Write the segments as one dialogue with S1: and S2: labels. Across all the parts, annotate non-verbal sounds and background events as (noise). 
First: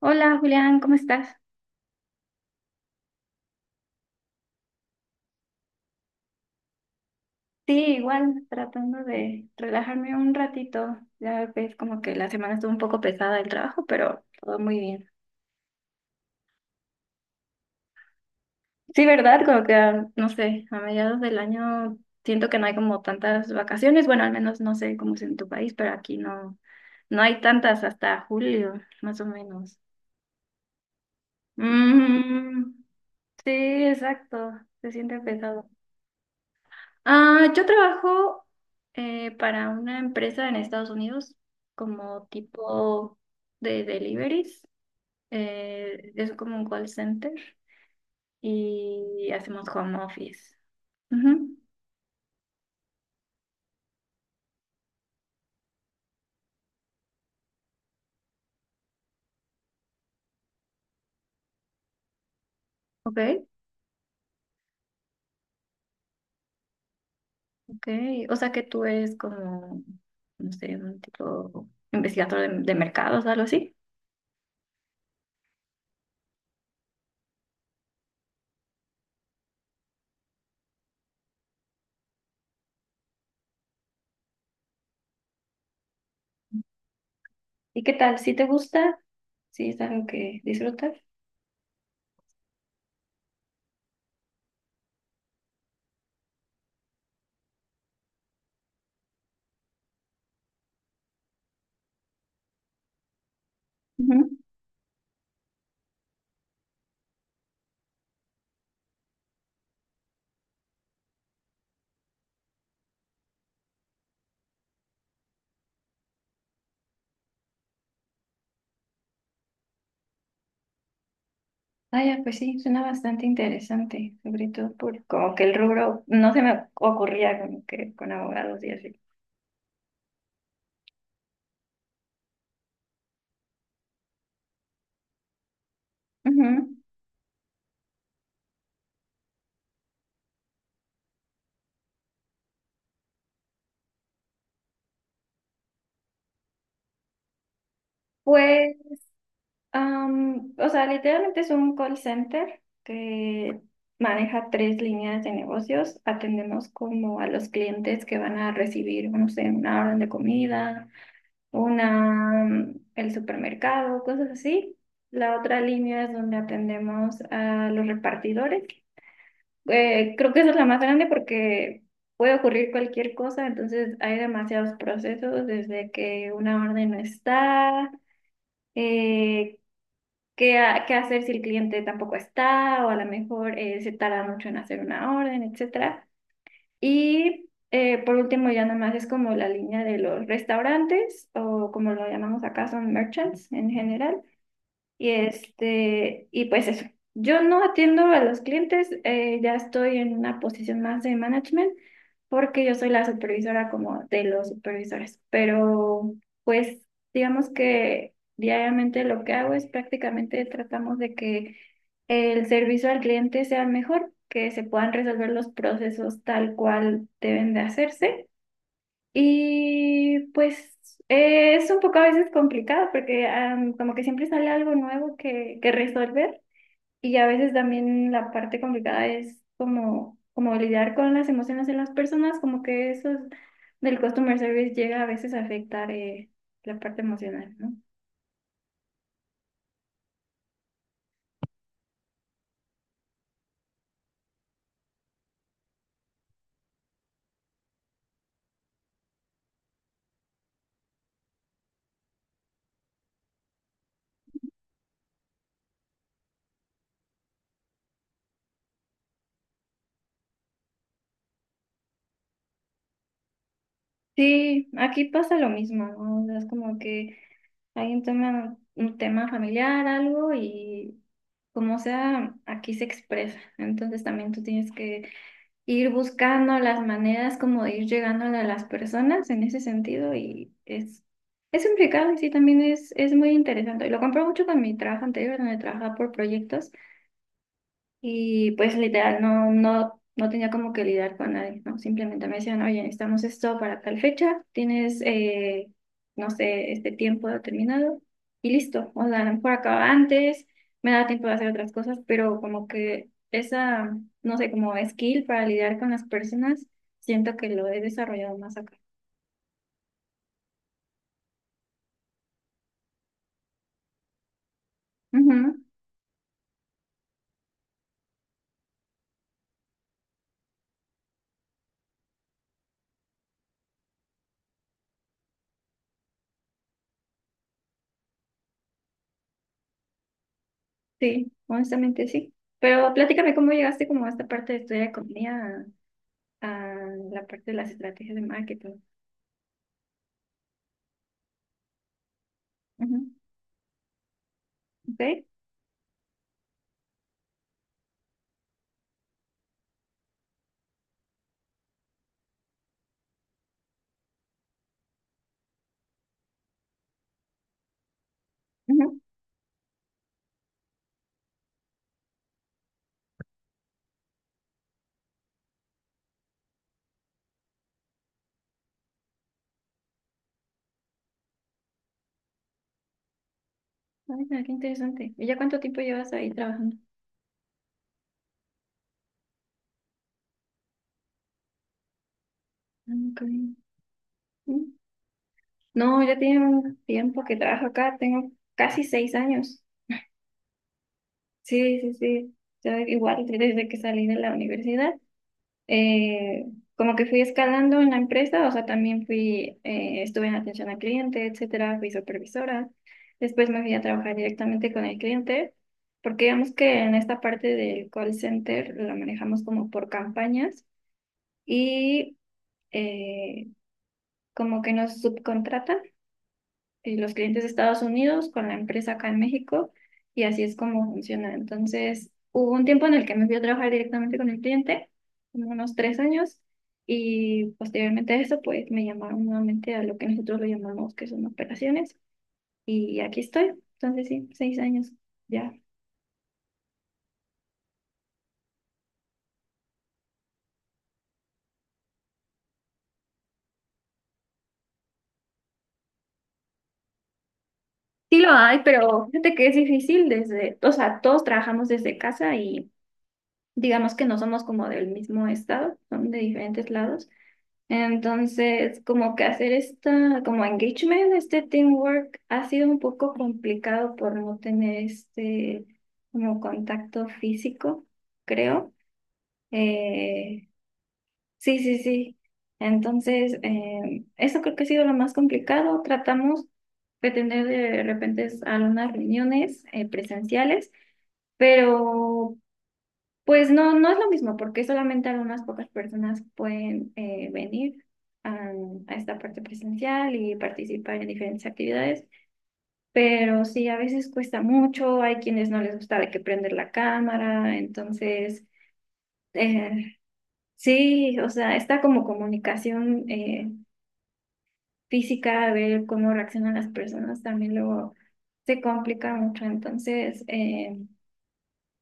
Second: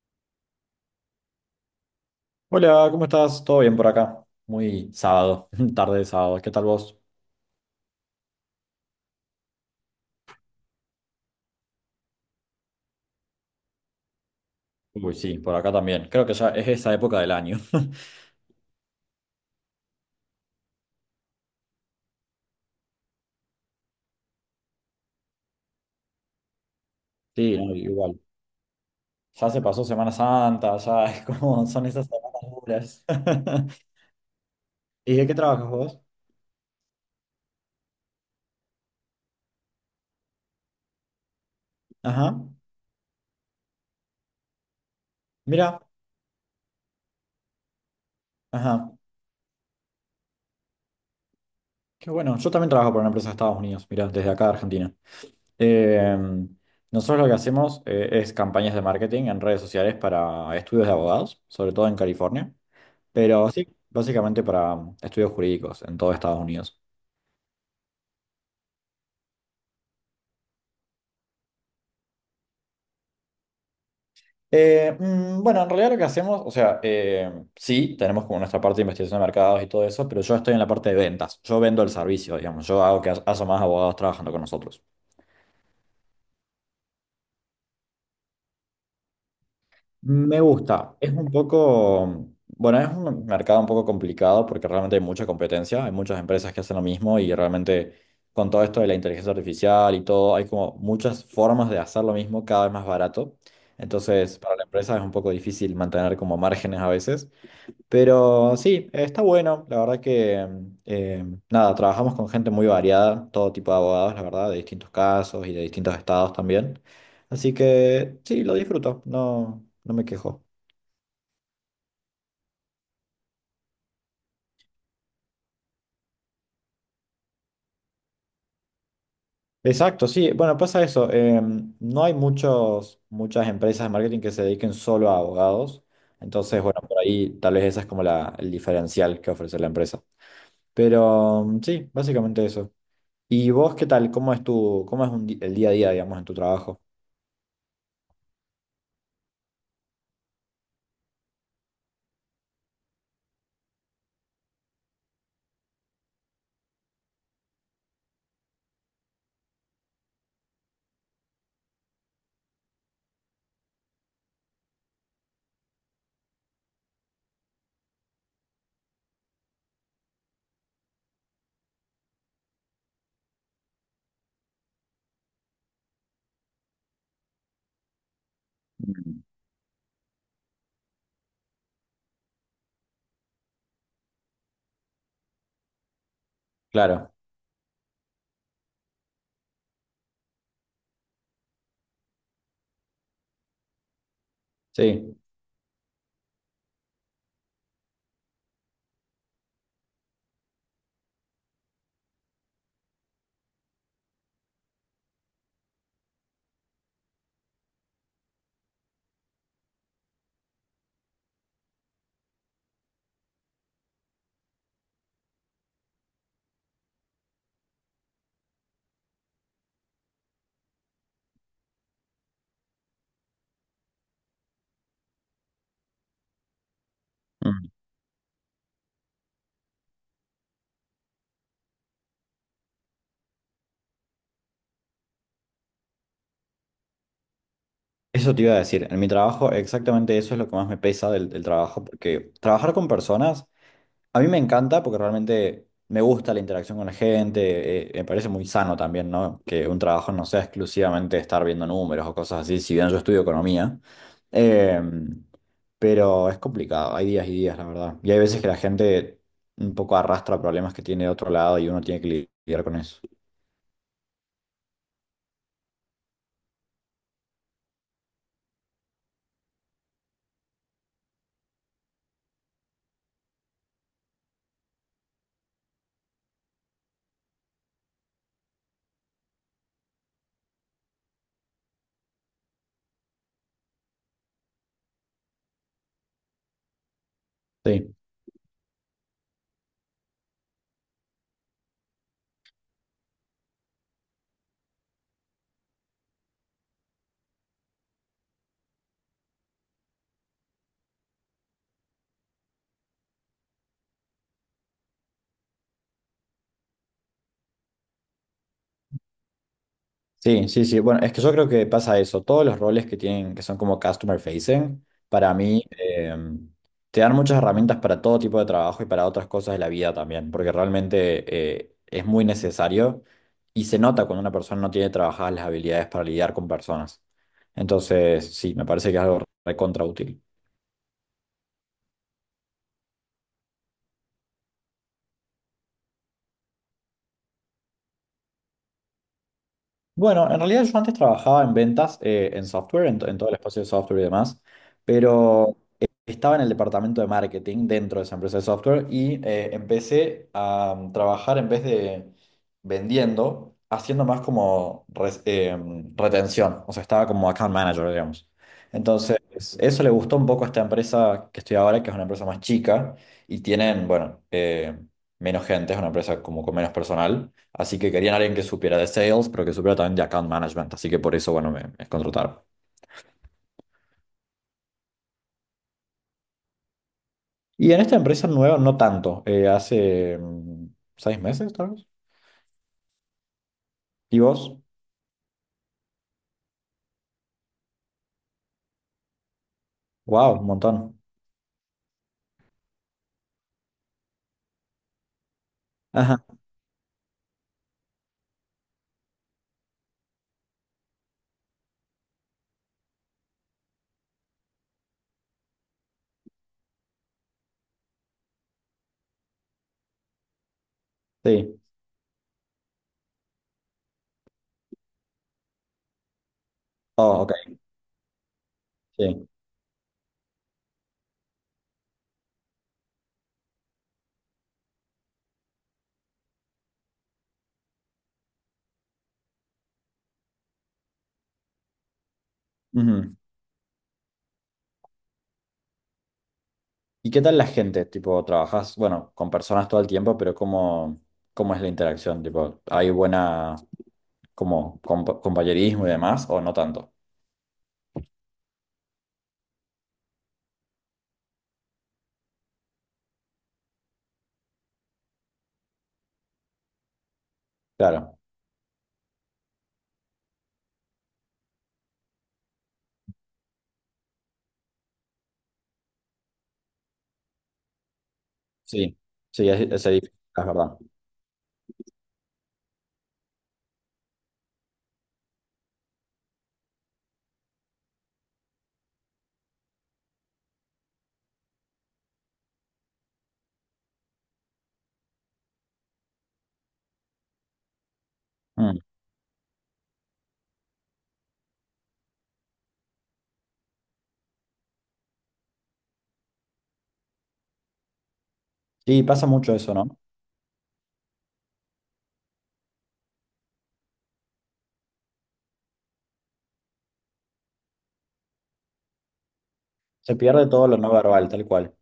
S1: Hola Julián, ¿cómo estás?
S2: Hola, ¿cómo estás? ¿Todo bien por acá? Muy sábado, (laughs) tarde de sábado. ¿Qué tal vos?
S1: Sí, igual tratando de relajarme un ratito. Ya ves, como que la semana estuvo un poco pesada el trabajo, pero todo muy bien.
S2: Uy, sí, por acá también. Creo que ya es esa época del año. (laughs)
S1: Sí, ¿verdad? Como que, no sé, a mediados del año siento que no hay como tantas vacaciones. Bueno, al menos no sé cómo es en tu país, pero aquí no hay
S2: Sí, no,
S1: tantas
S2: igual.
S1: hasta julio, más o
S2: Ya se
S1: menos.
S2: pasó Semana Santa, ya (laughs) es como son esas semanas
S1: Mm,
S2: duras.
S1: sí,
S2: (laughs)
S1: exacto, se
S2: ¿Y
S1: siente
S2: de qué trabajas
S1: pesado.
S2: vos?
S1: Ah, yo trabajo para una empresa en Estados Unidos como
S2: Ajá.
S1: tipo de deliveries.
S2: Mira,
S1: Es como un call center
S2: ajá.
S1: y hacemos home office. Ujú.
S2: Qué bueno. Yo también trabajo para una empresa de Estados Unidos, mira, desde acá de Argentina. Em, Nosotros lo que hacemos es campañas de marketing en redes sociales para estudios de abogados, sobre todo en California.
S1: Ok,
S2: Pero sí, básicamente para estudios jurídicos en todo Estados Unidos.
S1: ok. O sea que tú eres como, no sé, un tipo investigador de mercados, algo así.
S2: Bueno, en realidad lo que hacemos, o sea, sí, tenemos como nuestra parte de investigación de mercados y todo eso, pero yo estoy en la parte de ventas. Yo vendo el servicio, digamos. Yo hago que haya más abogados trabajando con nosotros.
S1: ¿Y qué tal? ¿Si te gusta? ¿Sí es algo
S2: Me
S1: que disfrutas?
S2: gusta. Es un poco, bueno, es un mercado un poco complicado porque realmente hay mucha competencia, hay muchas empresas que hacen lo mismo y realmente con todo esto de la inteligencia artificial y todo, hay como muchas formas de hacer lo mismo cada vez más barato. Entonces, para la empresa es un poco difícil mantener como márgenes a veces. Pero sí, está bueno. La verdad que, eh, nada, trabajamos con gente muy variada, todo tipo de abogados, la verdad, de distintos casos y de distintos estados también. Así que sí, lo disfruto, no, no me quejo.
S1: Ah, ya, pues sí, suena bastante interesante, sobre todo por como que el rubro no se me ocurría como que con abogados y así.
S2: Exacto, sí. Bueno, pasa eso. No hay muchas empresas de marketing que se dediquen solo a abogados. Entonces, bueno,
S1: Ujú.
S2: por ahí tal vez esa es como la, el diferencial que ofrece la empresa. Pero sí, básicamente eso. ¿Y vos qué tal? ¿Cómo es tu, cómo es un el día a día, digamos, en tu trabajo?
S1: Pues, o sea, literalmente es un call center que maneja tres líneas de negocios. Atendemos como a los clientes que van a recibir, no sé, una orden de comida, una, mm, el supermercado, cosas así. La otra línea es donde atendemos a los repartidores. Creo que esa es la más grande porque puede ocurrir cualquier cosa, entonces hay demasiados procesos, desde que una orden no está, eh, qué hacer si el cliente tampoco está, o a lo mejor se tarda mucho en hacer una orden, etcétera.
S2: Claro,
S1: Y por último, ya nomás es como la línea de los restaurantes, o como lo llamamos acá, son merchants en general y
S2: sí.
S1: este, y pues eso. Yo no atiendo a los clientes, ya estoy en una posición más de management porque yo soy la supervisora como de los supervisores, pero pues digamos que diariamente lo que hago es prácticamente tratamos de que el servicio al cliente sea mejor, que se puedan resolver los procesos tal cual deben de hacerse y pues es un poco a veces complicado porque como que siempre sale algo nuevo que resolver y a veces
S2: Mm.
S1: también la parte complicada es como, como lidiar con las emociones de las personas, como que eso es del customer service llega a veces a afectar la parte emocional, ¿no?
S2: Eso te iba a decir, en mi trabajo exactamente eso es lo que más me pesa del, del trabajo, porque trabajar con personas a mí me encanta porque realmente me gusta la interacción con la gente, me parece muy sano también, ¿no? Que un trabajo no sea exclusivamente estar viendo números o cosas así, si bien yo estudio economía. Em, pero es complicado, hay días y días, la verdad, y hay veces que la gente un poco arrastra problemas que tiene de otro lado y uno tiene que lidiar con eso.
S1: Sí, aquí pasa lo mismo, ¿no? O sea, es como que alguien toma un tema familiar, algo y como sea, aquí se expresa, entonces también tú tienes que ir buscando las maneras como de ir llegando a las personas en ese sentido y es complicado, sí, también es muy interesante. Y lo compro mucho con mi trabajo anterior donde trabajaba por proyectos
S2: Sí.
S1: y pues literal, no, no, no tenía como que lidiar con nadie, ¿no? Simplemente me decían, oye, necesitamos esto para tal fecha, tienes, no sé, este tiempo determinado y listo. O sea, a lo mejor acaba antes, me da tiempo de hacer otras cosas, pero como que esa, no sé, como skill para lidiar con las personas, siento que lo he desarrollado más acá.
S2: Sí, sí, sí. Bueno, es que yo creo que pasa eso. Todos los roles que tienen, que son como customer facing, para mí
S1: Ujú.
S2: te dan muchas herramientas para todo tipo de trabajo y para otras cosas de la vida también, porque realmente es muy necesario y se nota cuando una persona no tiene trabajadas las habilidades para lidiar con personas. Entonces, sí, me parece que es algo recontra útil.
S1: Sí, honestamente sí. Pero platícame cómo llegaste como a esta parte de estudiar economía, a, a la parte de las estrategias de marketing.
S2: Bueno, en realidad yo antes trabajaba en ventas, en software, en,
S1: Ujú.
S2: en todo el espacio de software y demás,
S1: ¿Ve?
S2: pero estaba en el departamento de marketing dentro de esa empresa de software y empecé a trabajar en vez de vendiendo, haciendo más como retención, o sea, estaba como account manager, digamos.
S1: Ujú.
S2: Entonces, eso le gustó un poco a esta empresa que estoy ahora, que es una empresa más chica y tienen, bueno, menos gente, es una empresa como con menos personal. Así que querían alguien que supiera de sales, pero que supiera también de account management. Así que por eso, bueno, me contrataron.
S1: Ay, mira, qué interesante. ¿Y ya cuánto tiempo llevas ahí trabajando?
S2: Y en esta empresa nueva, no tanto. Hace mm, 6 meses, tal vez.
S1: Ah, ok.
S2: ¿Y vos?
S1: Mm. No, ya tiene un tiempo que trabajo acá, tengo casi 6 años.
S2: Wow, un montón.
S1: Sí, sí, sí. Yo igual desde que salí de la universidad,
S2: Ajá,
S1: eh, como que fui escalando en la empresa, o sea, también fui, estuve en atención al cliente, etcétera, fui supervisora. Después me fui a trabajar directamente con el cliente, porque digamos que en esta parte del call center la manejamos como por campañas.
S2: sí.
S1: Y eh, como que nos subcontratan los
S2: Oh, ok,
S1: clientes de Estados Unidos con la empresa acá en
S2: sí.
S1: México y así es como funciona. Entonces, hubo un tiempo en el que me fui a trabajar directamente con el cliente, como unos 3 años, y posteriormente a eso, pues me llamaron nuevamente a lo que nosotros lo llamamos que son operaciones y
S2: Ujú.
S1: aquí estoy. Entonces, sí, 6 años ya.
S2: ¿Y qué tal la gente? Tipo, trabajas, bueno, con personas todo el tiempo, pero ¿cómo, cómo es la interacción? Tipo, ¿hay buena, como, compañerismo y demás, o no tanto?
S1: Sí lo hay, pero fíjate que es difícil desde, o sea, todos trabajamos desde casa y digamos que no somos como del mismo estado, son de diferentes lados.
S2: Claro,
S1: Entonces, como que hacer esta, como engagement, este teamwork ha sido un poco complicado por no tener este como contacto físico, creo.
S2: sí. Sí, es difícil, es
S1: Eh,
S2: verdad.
S1: sí, sí, sí. Entonces, eso creo que ha sido lo más complicado. Tratamos de tener de repente algunas reuniones presenciales, pero pues no, no es lo mismo, porque solamente algunas pocas personas pueden venir a,
S2: Mm.
S1: a esta parte presencial y participar en diferentes actividades, pero sí, a veces cuesta mucho, hay quienes no les gusta de que prender la cámara, entonces,
S2: Sí, pasa mucho eso,
S1: eh,
S2: ¿no?
S1: sí, o sea, está como comunicación física, a ver cómo reaccionan las personas, también luego se complica mucho,
S2: Se
S1: entonces...
S2: pierde todo lo
S1: eh,
S2: no verbal, tal cual.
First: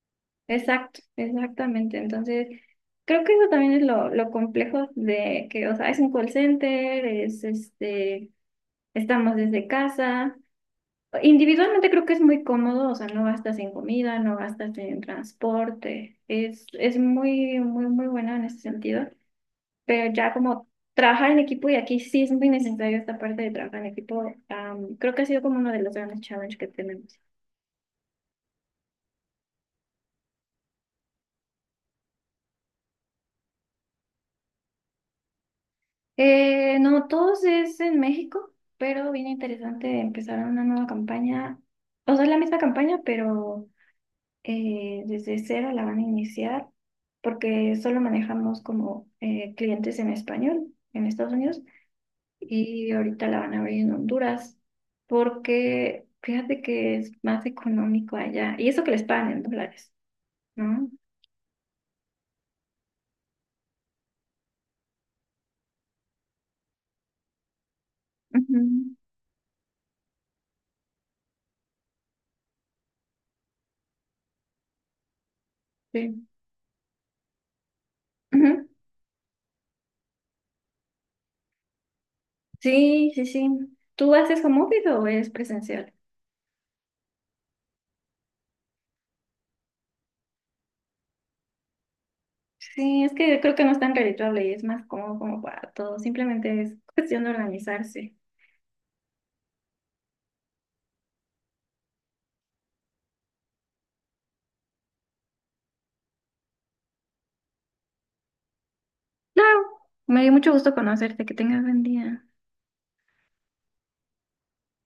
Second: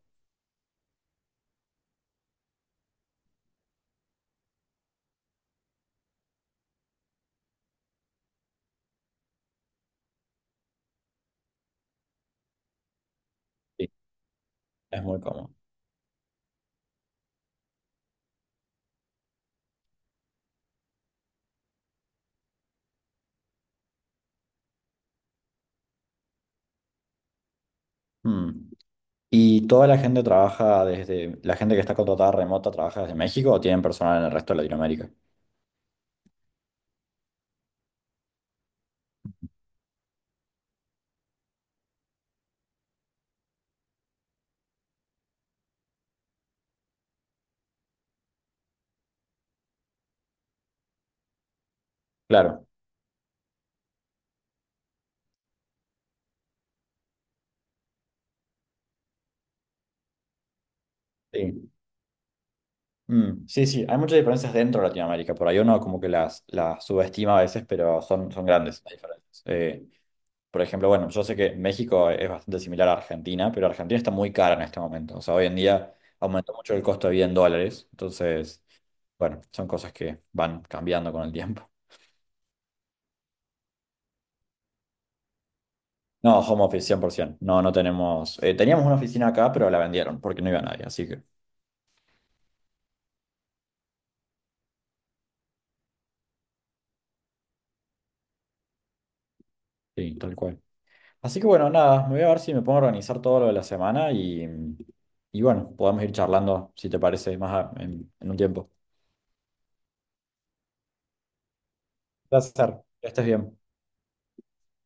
S1: Exacto, exactamente. Entonces, creo que eso también es lo complejo de que, o sea, es un call center, es este, estamos desde casa. Individualmente creo que es muy cómodo, o sea, no gastas en
S2: Sí,
S1: comida, no gastas en
S2: es muy cómodo.
S1: transporte. Es muy, muy, muy bueno en ese sentido. Pero ya como trabajar en equipo, y aquí sí es muy necesario esta parte de trabajar en equipo, creo que ha sido como uno de los grandes challenges que tenemos.
S2: Mm. ¿Y toda la gente trabaja desde, la gente que está contratada remota trabaja desde México o tienen personal en el resto de Latinoamérica?
S1: No, todos es en México, pero bien interesante empezar una nueva campaña. O sea, es la misma campaña, pero desde cero la van a iniciar porque solo manejamos como clientes en español en Estados Unidos
S2: Claro,
S1: y ahorita la van a abrir en Honduras porque fíjate que es más económico allá y eso que les pagan en dólares, ¿no?
S2: sí. Mm. Sí, sí, hay muchas diferencias dentro de Latinoamérica. Por ahí uno como que las subestima a veces, pero son, son grandes las
S1: Ujú.
S2: diferencias. Por ejemplo, bueno, yo sé que México es bastante similar a Argentina, pero Argentina está muy cara en este momento. O sea, hoy en día
S1: Sí.
S2: aumentó mucho el costo de vida en dólares. Entonces,
S1: Ujú.
S2: bueno, son cosas que van cambiando con el tiempo.
S1: Sí, sí, sí. ¿Tú haces home office o es presencial?
S2: No, home office 100%. No, no tenemos. Teníamos una oficina acá, pero la vendieron porque no iba nadie, así que
S1: Sí, es que creo que no es tan redituable y es más cómodo como para todos. Simplemente es cuestión de organizarse.
S2: sí, tal cual. Así que bueno, nada, me voy a ver si me pongo a organizar todo lo de la semana y bueno, podemos ir charlando si te parece más en un tiempo.
S1: Claro, me dio mucho gusto conocerte. Que tengas buen día.
S2: Placer, que estés bien.